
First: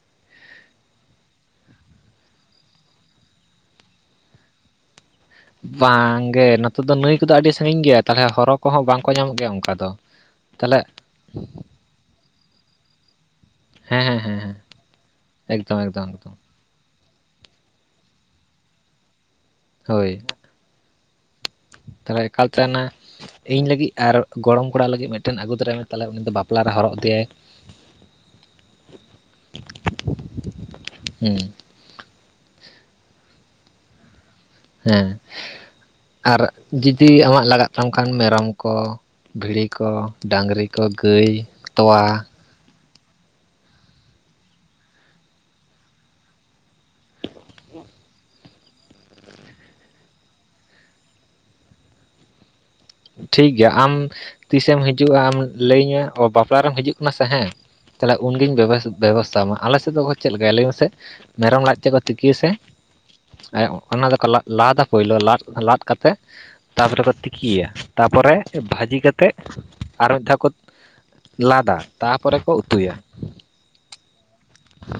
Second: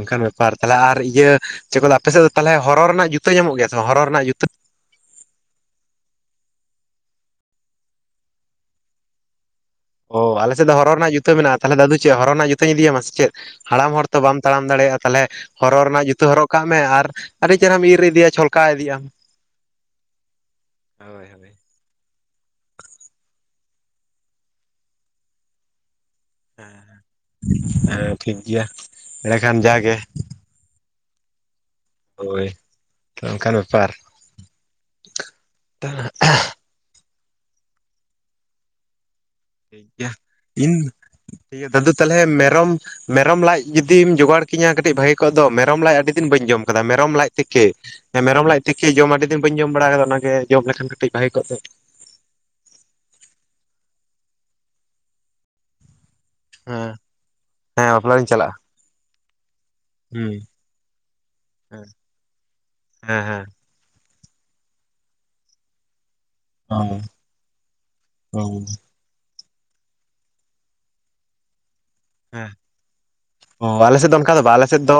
ᱚᱱᱠᱟᱱ ᱵᱮᱯᱟᱨ ᱛᱟᱦᱚᱞᱮ ᱟᱨ ᱤᱭᱟᱹ ᱪᱮᱫ ᱠᱚ ᱟᱯᱮ ᱥᱮᱫ ᱫᱚ ᱛᱟᱦᱚᱞᱮ ᱦᱚᱨᱚ ᱨᱮᱱᱟᱜ ᱡᱩᱛᱟᱹ ᱧᱟᱢᱚᱜ ᱜᱮᱭᱟ ᱥᱮ ᱵᱟᱝ ᱦᱚᱨᱚ ᱨᱮᱱᱟᱜ ᱡᱩᱛᱟᱹ ᱵᱟᱝ ᱜᱮ ᱱᱚᱛᱮ ᱫᱚ ᱱᱟᱹᱭ ᱠᱚᱫᱚ ᱟᱹᱰᱤ ᱥᱟᱺᱜᱤᱧ ᱜᱮᱭᱟ ᱛᱟᱦᱚᱞᱮ ᱦᱚᱨᱚ ᱠᱚᱦᱚᱸ ᱵᱟᱝ ᱠᱚ ᱧᱟᱢᱚᱜ ᱜᱮᱭᱟ ᱚᱱᱠᱟ ᱫᱚ ᱚ ᱟᱞᱮ ᱥᱮᱫ ᱫᱚ ᱛᱟᱦᱚᱞᱮ ᱦᱚᱨᱚ ᱨᱮᱱᱟᱜ ᱡᱩᱛᱟᱹ ᱢᱮᱱᱟᱜ-ᱟ ᱛᱟᱦᱚᱞᱮ ᱫᱟᱫᱩ ᱪᱮᱫ ᱦᱚᱨᱚ ᱨᱮᱱᱟᱜ ᱡᱩᱛᱟᱹᱧ ᱤᱫᱤᱭ ᱟᱢᱟ ᱥᱮ ᱪᱮᱫ? ᱦᱟᱲᱟᱢ ᱦᱮᱸ ᱦᱚᱲ ᱛᱚ ᱦᱮᱸ ᱦᱮᱸ ᱵᱟᱢ ᱦᱮᱸ ᱛᱟᱲᱟᱢ ᱫᱟᱲᱮᱭᱟᱜ-ᱟ ᱛᱟᱦᱚᱞᱮ ᱦᱚᱨᱚ ᱮᱠᱫᱚᱢ ᱨᱮᱱᱟᱜ ᱮᱠᱫᱚᱢ ᱡᱩᱛᱟᱹ ᱮᱠᱫᱚᱢ ᱦᱚᱨᱚᱜ ᱠᱟᱜ ᱢᱮ ᱟᱨ ᱟᱹᱰᱤ ᱪᱮᱦᱮᱨᱟᱢ ᱤᱨ ᱤᱫᱤᱭᱟ ᱪᱷᱚᱞᱠᱟᱣ ᱤᱫᱤᱭ ᱟᱢ ᱦᱳᱭ ᱦᱳᱭ ᱦᱳᱭ ᱛᱟᱦᱞᱮ ᱮᱠᱟᱞᱛᱮ ᱚᱱᱟ ᱤᱧ ᱞᱟᱹᱜᱤᱫ ᱟᱨ ᱜᱚᱲᱚᱢ ᱠᱚᱲᱟ ᱞᱟᱹᱜᱤᱫ ᱢᱤᱫᱴᱮᱱ ᱟᱹᱜᱩ ᱛᱚᱨᱟᱭ ᱢᱮ ᱛᱟᱦᱞᱮ ᱩᱱᱤ ᱫᱚ ᱵᱟᱯ ᱦᱮᱸ ᱦᱮᱸ ᱴᱷᱤᱠ ᱜᱮᱭᱟ ᱮᱸᱰᱮᱠᱷᱟᱱ ᱡᱟᱜᱮ ᱦᱩᱸ [unintelligible] ᱦᱳᱭ ᱚᱱᱠᱟᱱ ᱵᱮᱯᱟᱨ ᱦᱮᱸ ᱟᱨ ᱡᱩᱫᱤ ᱟᱢᱟᱜ ᱞᱟᱜᱟᱜ ᱛᱟᱢ ᱠᱷᱟᱱ ᱢᱮᱨᱚᱢ ᱠᱚ ᱵᱷᱤᱲᱤ ᱴᱷᱤᱠ ᱠᱚ ᱜᱮᱭᱟ ᱰᱟᱝᱨᱤ ᱤᱧ ᱠᱚ ᱜᱟᱹᱭ ᱴᱷᱤᱠ ᱜᱮᱭᱟ ᱫᱟᱫᱩ ᱛᱚᱣᱟ ᱛᱟᱦᱚᱞᱮ ᱢᱮᱨᱚᱢ ᱢᱮᱨᱚᱢ ᱞᱟᱡ ᱡᱩᱫᱤᱢ ᱡᱳᱚᱜᱟᱲ ᱠᱤᱧᱟ ᱠᱟᱹᱴᱤᱡ ᱵᱷᱟᱜᱤ ᱠᱚᱜ ᱫᱚ ᱢᱮᱨᱚᱢ ᱞᱟᱡ ᱟᱹᱰᱤ ᱫᱤᱱ ᱵᱟᱹᱧ ᱡᱚᱢ ᱟᱠᱟᱫᱟ ᱢᱮᱨᱚᱢ ᱞᱟᱡ ᱛᱮᱠᱤ ᱦᱮᱸ ᱢᱮᱨᱚᱢ ᱞᱟᱡ ᱛᱤᱠᱤ ᱡᱚᱢ ᱟᱹᱰᱤ ᱫᱤᱱ ᱵᱟᱹᱧ ᱡᱚᱢ ᱵᱟᱲᱟ ᱟᱠᱟᱜᱼᱟ, ᱚᱱᱟᱜᱮ ᱡᱚᱢ ᱞᱮᱠᱷᱟᱱ ᱠᱟᱹᱴᱤᱡ ᱵᱷᱟᱹᱜᱤ ᱠᱚᱜ ᱛᱮ ᱴᱷᱤᱠ ᱜᱮᱭᱟ ᱟᱢ ᱛᱤᱥᱮᱢ ᱦᱤᱡᱩᱜᱼᱟ ᱟᱢ ᱞᱟᱹᱭᱟᱹᱧᱟᱹ ᱚ ᱵᱟᱯᱞᱟ ᱨᱮᱢ ᱦᱮᱸ ᱦᱤᱡᱩᱜ ᱠᱟᱱᱟ ᱥᱮ ᱦᱮᱸ ᱵᱟᱯᱞᱟ ᱛᱟᱦᱚᱞᱮ ᱨᱤᱧ ᱪᱟᱞᱟᱜᱼᱟ ᱩᱱᱜᱤᱧ ᱵᱮᱵᱚᱥᱮᱛᱷᱟ ᱢᱟ ᱟᱞᱮ ᱥᱮᱫ ᱫᱚ ᱠᱚ ᱪᱮᱫ ᱦᱩᱸ ᱞᱮᱠᱟᱭᱟ ᱞᱟᱹᱭ ᱟᱹᱧ ᱢᱮᱥᱮ ᱢᱮᱨᱚᱢ ᱞᱟᱡ ᱦᱮᱸ ᱛᱮᱡ ᱠᱚ ᱛᱤᱠᱤᱭᱟ ᱥᱮ ᱦᱮᱸ ᱦᱮᱸ ᱚᱱᱟ ᱫᱚᱠᱚ ᱞᱟᱫ ᱞᱟᱫᱟ ᱯᱳᱭᱞᱳ ᱞᱟᱫ ᱞᱟᱫ ᱠᱟᱛᱮ ᱚ ᱛᱟᱯᱚᱨᱮ ᱠᱚ ᱛᱤᱠᱤᱭᱟ ᱛᱟᱯᱚᱨᱮ ᱚ ᱵᱷᱟᱹᱡᱽ ᱡᱤ ᱠᱟᱛᱮᱫ ᱟᱨ ᱢᱤᱫ ᱫᱷᱟᱣ ᱠᱚ ᱞᱟᱫᱟ ᱛᱟᱯᱚᱨᱮ ᱦᱮᱸ ᱠᱚ ᱩᱛᱩᱭᱟ᱾ ᱚ ᱟᱞᱮᱥᱮᱫ ᱫᱚ ᱚᱱᱠᱟ ᱫᱚ ᱵᱟᱝ ᱟᱞᱮ ᱥᱮᱫ ᱫᱚ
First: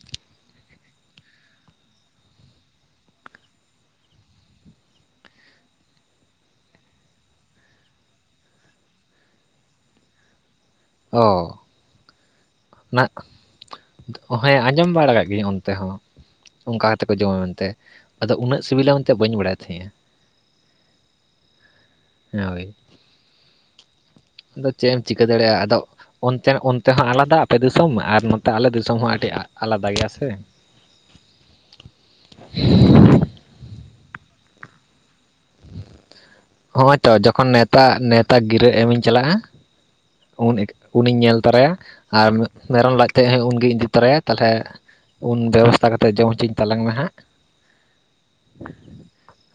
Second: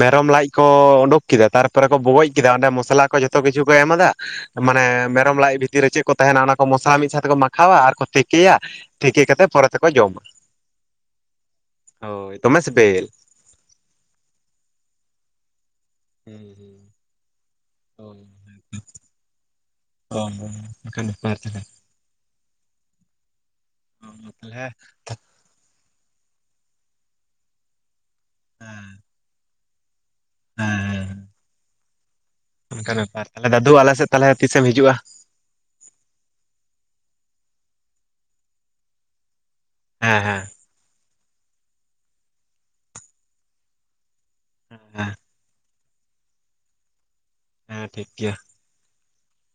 ᱢᱮᱨᱚᱢ ᱞᱟᱡ ᱠᱚ ᱚᱰᱩᱠ ᱠᱮᱫᱟ ᱛᱟᱨᱯᱚᱨᱮ ᱠᱚ ᱵᱚᱜᱚᱡ ᱠᱮᱫᱟ ᱚᱸᱰᱮ ᱢᱚᱥᱞᱟ ᱠᱚ ᱡᱚᱛᱚ ᱠᱤᱪᱷᱩ ᱠᱚ ᱮᱢᱟᱫᱟ ᱢᱟᱱᱮ ᱢᱮᱨᱚᱢ ᱞᱟᱡ ᱵᱷᱤᱛᱤᱨ ᱨᱮ ᱪᱮᱫ ᱠᱚ ᱛᱟᱦᱮᱸᱱᱟ ᱚᱱᱟ ᱠᱚ ᱢᱚᱥᱞᱟ ᱢᱤᱫ ᱥᱟᱶᱛᱮ ᱛᱮᱠᱚ ᱢᱟᱠᱷᱟᱣᱟ ᱟᱨᱠᱚ ᱛᱤᱠᱮᱭᱟ᱾ ᱛᱤᱠᱤ ᱠᱟᱛᱮᱜ ᱯᱚᱨᱮ ᱛᱮᱠᱚ ᱡᱚᱢᱟ ᱦᱚᱸ ᱦᱳᱭ ᱫᱚᱢᱮ ᱥᱤᱵᱤᱞ ᱦᱮᱸ ᱟᱸᱡᱚᱢ ᱵᱟᱲᱟ ᱟᱠᱟᱜ ᱜᱤᱭᱟᱹᱧ ᱚᱱᱛᱮ ᱦᱚᱸ ᱦᱩᱸ ᱦᱩᱸ ᱞᱟᱫᱽ ᱛᱮᱠᱚ ᱡᱚᱢᱟ ᱢᱮᱱᱛᱮ ᱟᱫᱚ ᱩᱱᱟᱹᱜ ᱥᱤᱵᱤᱞᱟ ᱢᱮᱱᱛᱮ ᱵᱟᱹᱧ ᱵᱟᱲᱟᱭᱮᱜ ᱛᱟᱦᱮᱸᱜᱼᱟ ᱚ ᱦᱚ ᱠᱷᱟᱱ ᱵᱮᱯᱟᱨ ᱛᱟᱦᱞᱮ ᱦᱳᱭ ᱛᱟᱦᱞᱮ ᱟᱫᱚ ᱪᱮᱫ ᱮᱢ ᱪᱤᱠᱟᱹ ᱫᱟᱲᱮᱭᱟᱜᱼᱟ ᱟᱫᱚ ᱚᱱᱛᱮ ᱚᱱᱛᱮ ᱦᱚᱸ ᱟᱞᱟᱫᱟ ᱟᱯᱮ ᱫᱤᱥᱚᱢ ᱟᱨ ᱱᱚᱛᱮ ᱟᱞᱮ ᱫᱤᱥᱚᱢ ᱦᱚᱸ ᱟᱹᱰᱤ ᱟᱞᱟᱫᱟ ᱜᱮᱭᱟ ᱥᱮ ᱦᱮᱸ ᱚᱱᱠᱟᱱᱟᱜ ᱵᱮᱯᱟᱨ ᱛᱟᱦᱚᱞᱮ ᱫᱟᱫᱩ ᱟᱞᱮᱥᱮᱫ ᱛᱟᱦᱚᱞᱮ ᱛᱤᱥᱮᱢ ᱦᱤᱡᱩᱜᱼᱟ ᱦᱚᱸᱜ ᱳᱭ ᱛᱚ ᱡᱚᱠᱷᱚᱱ ᱱᱮᱣᱛᱟ ᱱᱮᱣᱛᱟ ᱜᱤᱨᱟᱹ ᱮᱢᱤᱧ ᱪᱟᱞᱟᱜᱼᱟ ᱦᱮᱸ ᱦᱮᱸ ᱩᱱ ᱩᱱᱤᱧ ᱧᱮᱞ ᱛᱚᱨᱟᱭᱟ ᱟᱨ ᱢᱮᱨᱚᱢ ᱞᱟᱡ ᱛᱮ ᱦᱚᱸ ᱩᱱᱜᱮᱧ ᱤᱫᱤ ᱛᱚᱨᱟᱭᱟ ᱛᱟᱦᱚᱞᱮ ᱦᱮᱸ ᱩᱱ ᱵᱮᱵᱚᱥᱛᱷᱟ ᱠᱟᱛᱮᱜ ᱡᱚᱢ ᱦᱚᱪᱚᱧ ᱛᱟᱞᱟᱝ ᱢᱮ ᱦᱟᱸᱜ ᱦᱮᱸ ᱴᱷᱤᱠ ᱜᱮᱭᱟ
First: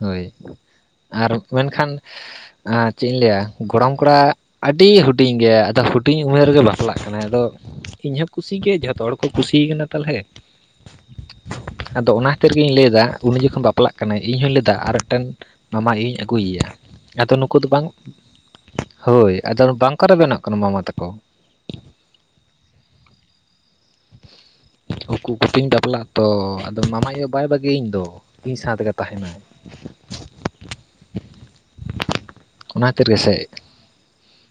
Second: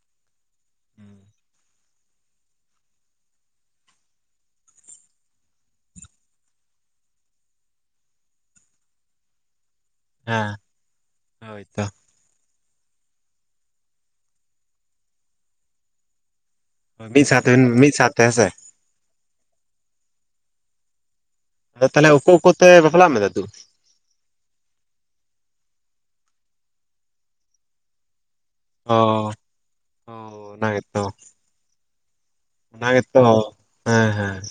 ᱦᱳᱭ ᱟᱨ ᱢᱮᱱᱠᱷᱟᱱ ᱟᱨ ᱪᱮᱜ ᱤᱧ ᱞᱟᱹᱭᱟ ᱜᱚᱲᱚᱢ ᱠᱚᱲᱟ ᱟᱹᱰᱤ ᱦᱩᱴ [unintelligible] ᱦᱩᱴᱤᱧ ᱜᱮᱭᱟ ᱦᱩᱴᱤᱧ ᱩᱢᱮᱨ ᱨᱮᱜᱮ ᱵᱟᱯᱞᱟᱜ ᱠᱟᱱᱟᱭ ᱟᱫᱚ ᱤᱧᱦᱚᱸ ᱠᱩᱥᱤᱜᱮ ᱡᱷᱚᱛᱚ ᱦᱚᱲᱠᱚ ᱠᱩᱥᱤ ᱟᱠᱟᱱᱟ ᱛᱟᱦᱚᱞᱮ ᱦᱮᱸ ᱦᱳᱭᱛᱚ ᱟᱫᱚ ᱚᱱᱟ ᱛᱤᱨ ᱜᱤᱧ ᱞᱟᱹᱭᱮᱫᱟ ᱩᱱᱤ ᱡᱚᱠᱷᱚᱱ ᱵᱟᱯᱞᱟᱜ ᱠᱟᱱᱟᱭ ᱤᱧ ᱦᱚᱧ ᱞᱟᱹᱭᱟ ᱟᱨ ᱢᱤᱫᱴᱮᱱ ᱢᱟᱢᱟ ᱟᱭᱳᱧ ᱟᱹᱜᱩᱭᱮᱭᱟ ᱢᱤᱫ ᱟᱫᱚ ᱥᱟᱶᱛᱮ ᱱᱩᱠᱩ ᱫᱚ ᱵᱟᱝ ᱢᱤᱫ ᱥᱟᱶᱛᱮ ᱦᱮᱸᱥᱮ ᱦᱳᱭ ᱟᱫᱚ ᱵᱟᱝᱠᱚ ᱨᱮᱵᱮᱱᱚᱜ ᱠᱟᱱᱟ ᱢᱟᱢᱟ ᱛᱟᱠᱚ ᱟᱫᱚ ᱛᱟᱦᱚᱞᱮ ᱩᱠᱩ ᱩᱠᱩ ᱛᱮ ᱵᱟᱯᱞᱟᱜ ᱢᱮ ᱫᱟᱫᱩ ᱩᱠᱩ ᱩᱠᱩ ᱛᱮᱧ ᱵᱟᱯᱞᱟᱜᱼᱟ ᱛᱚ ᱟᱫᱚ ᱢᱟᱢᱟ ᱟᱭᱳ ᱵᱟᱭ ᱵᱟᱹᱜᱮᱟᱹᱧ ᱫᱚ ᱤᱧ ᱥᱟᱶ ᱛᱮᱜᱮ ᱚ ᱛᱟᱦᱮᱸᱱᱟᱭ ᱚ ᱚᱱᱟ ᱚᱱᱟᱮ ᱜᱮ ᱛᱚ ᱦᱮᱸ ᱦᱮᱸ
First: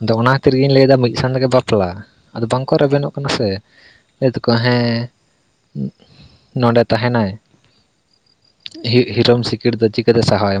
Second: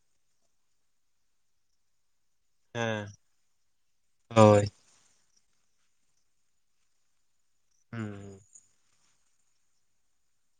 ᱟᱫᱚ ᱚᱱᱟ ᱠᱷᱟᱹᱛᱤᱨ ᱜᱤᱧ ᱞᱟᱹᱭᱮᱫᱟ ᱢᱤᱫ ᱥᱟᱸ ᱛᱮᱜᱮ ᱵᱟᱯᱞᱟ ᱟᱫᱚ ᱵᱟᱝᱠᱚ ᱦᱮᱸ ᱨᱮᱵᱮᱱᱚᱜ ᱠᱟᱱᱟ ᱥᱮ ᱞᱟᱹᱭᱮᱫ ᱫᱚᱠᱚ ᱦᱳᱭ ᱦᱮᱸ ᱱᱚᱸᱰᱮ ᱛᱟᱦᱮᱸᱱᱟᱭ ᱦᱩᱸ ᱦᱤ ᱦᱤᱨᱚᱢ ᱥᱤᱠᱲ ᱫᱚ ᱪᱤᱠᱟᱹᱛᱮ ᱥᱟᱦᱟᱣᱟᱭ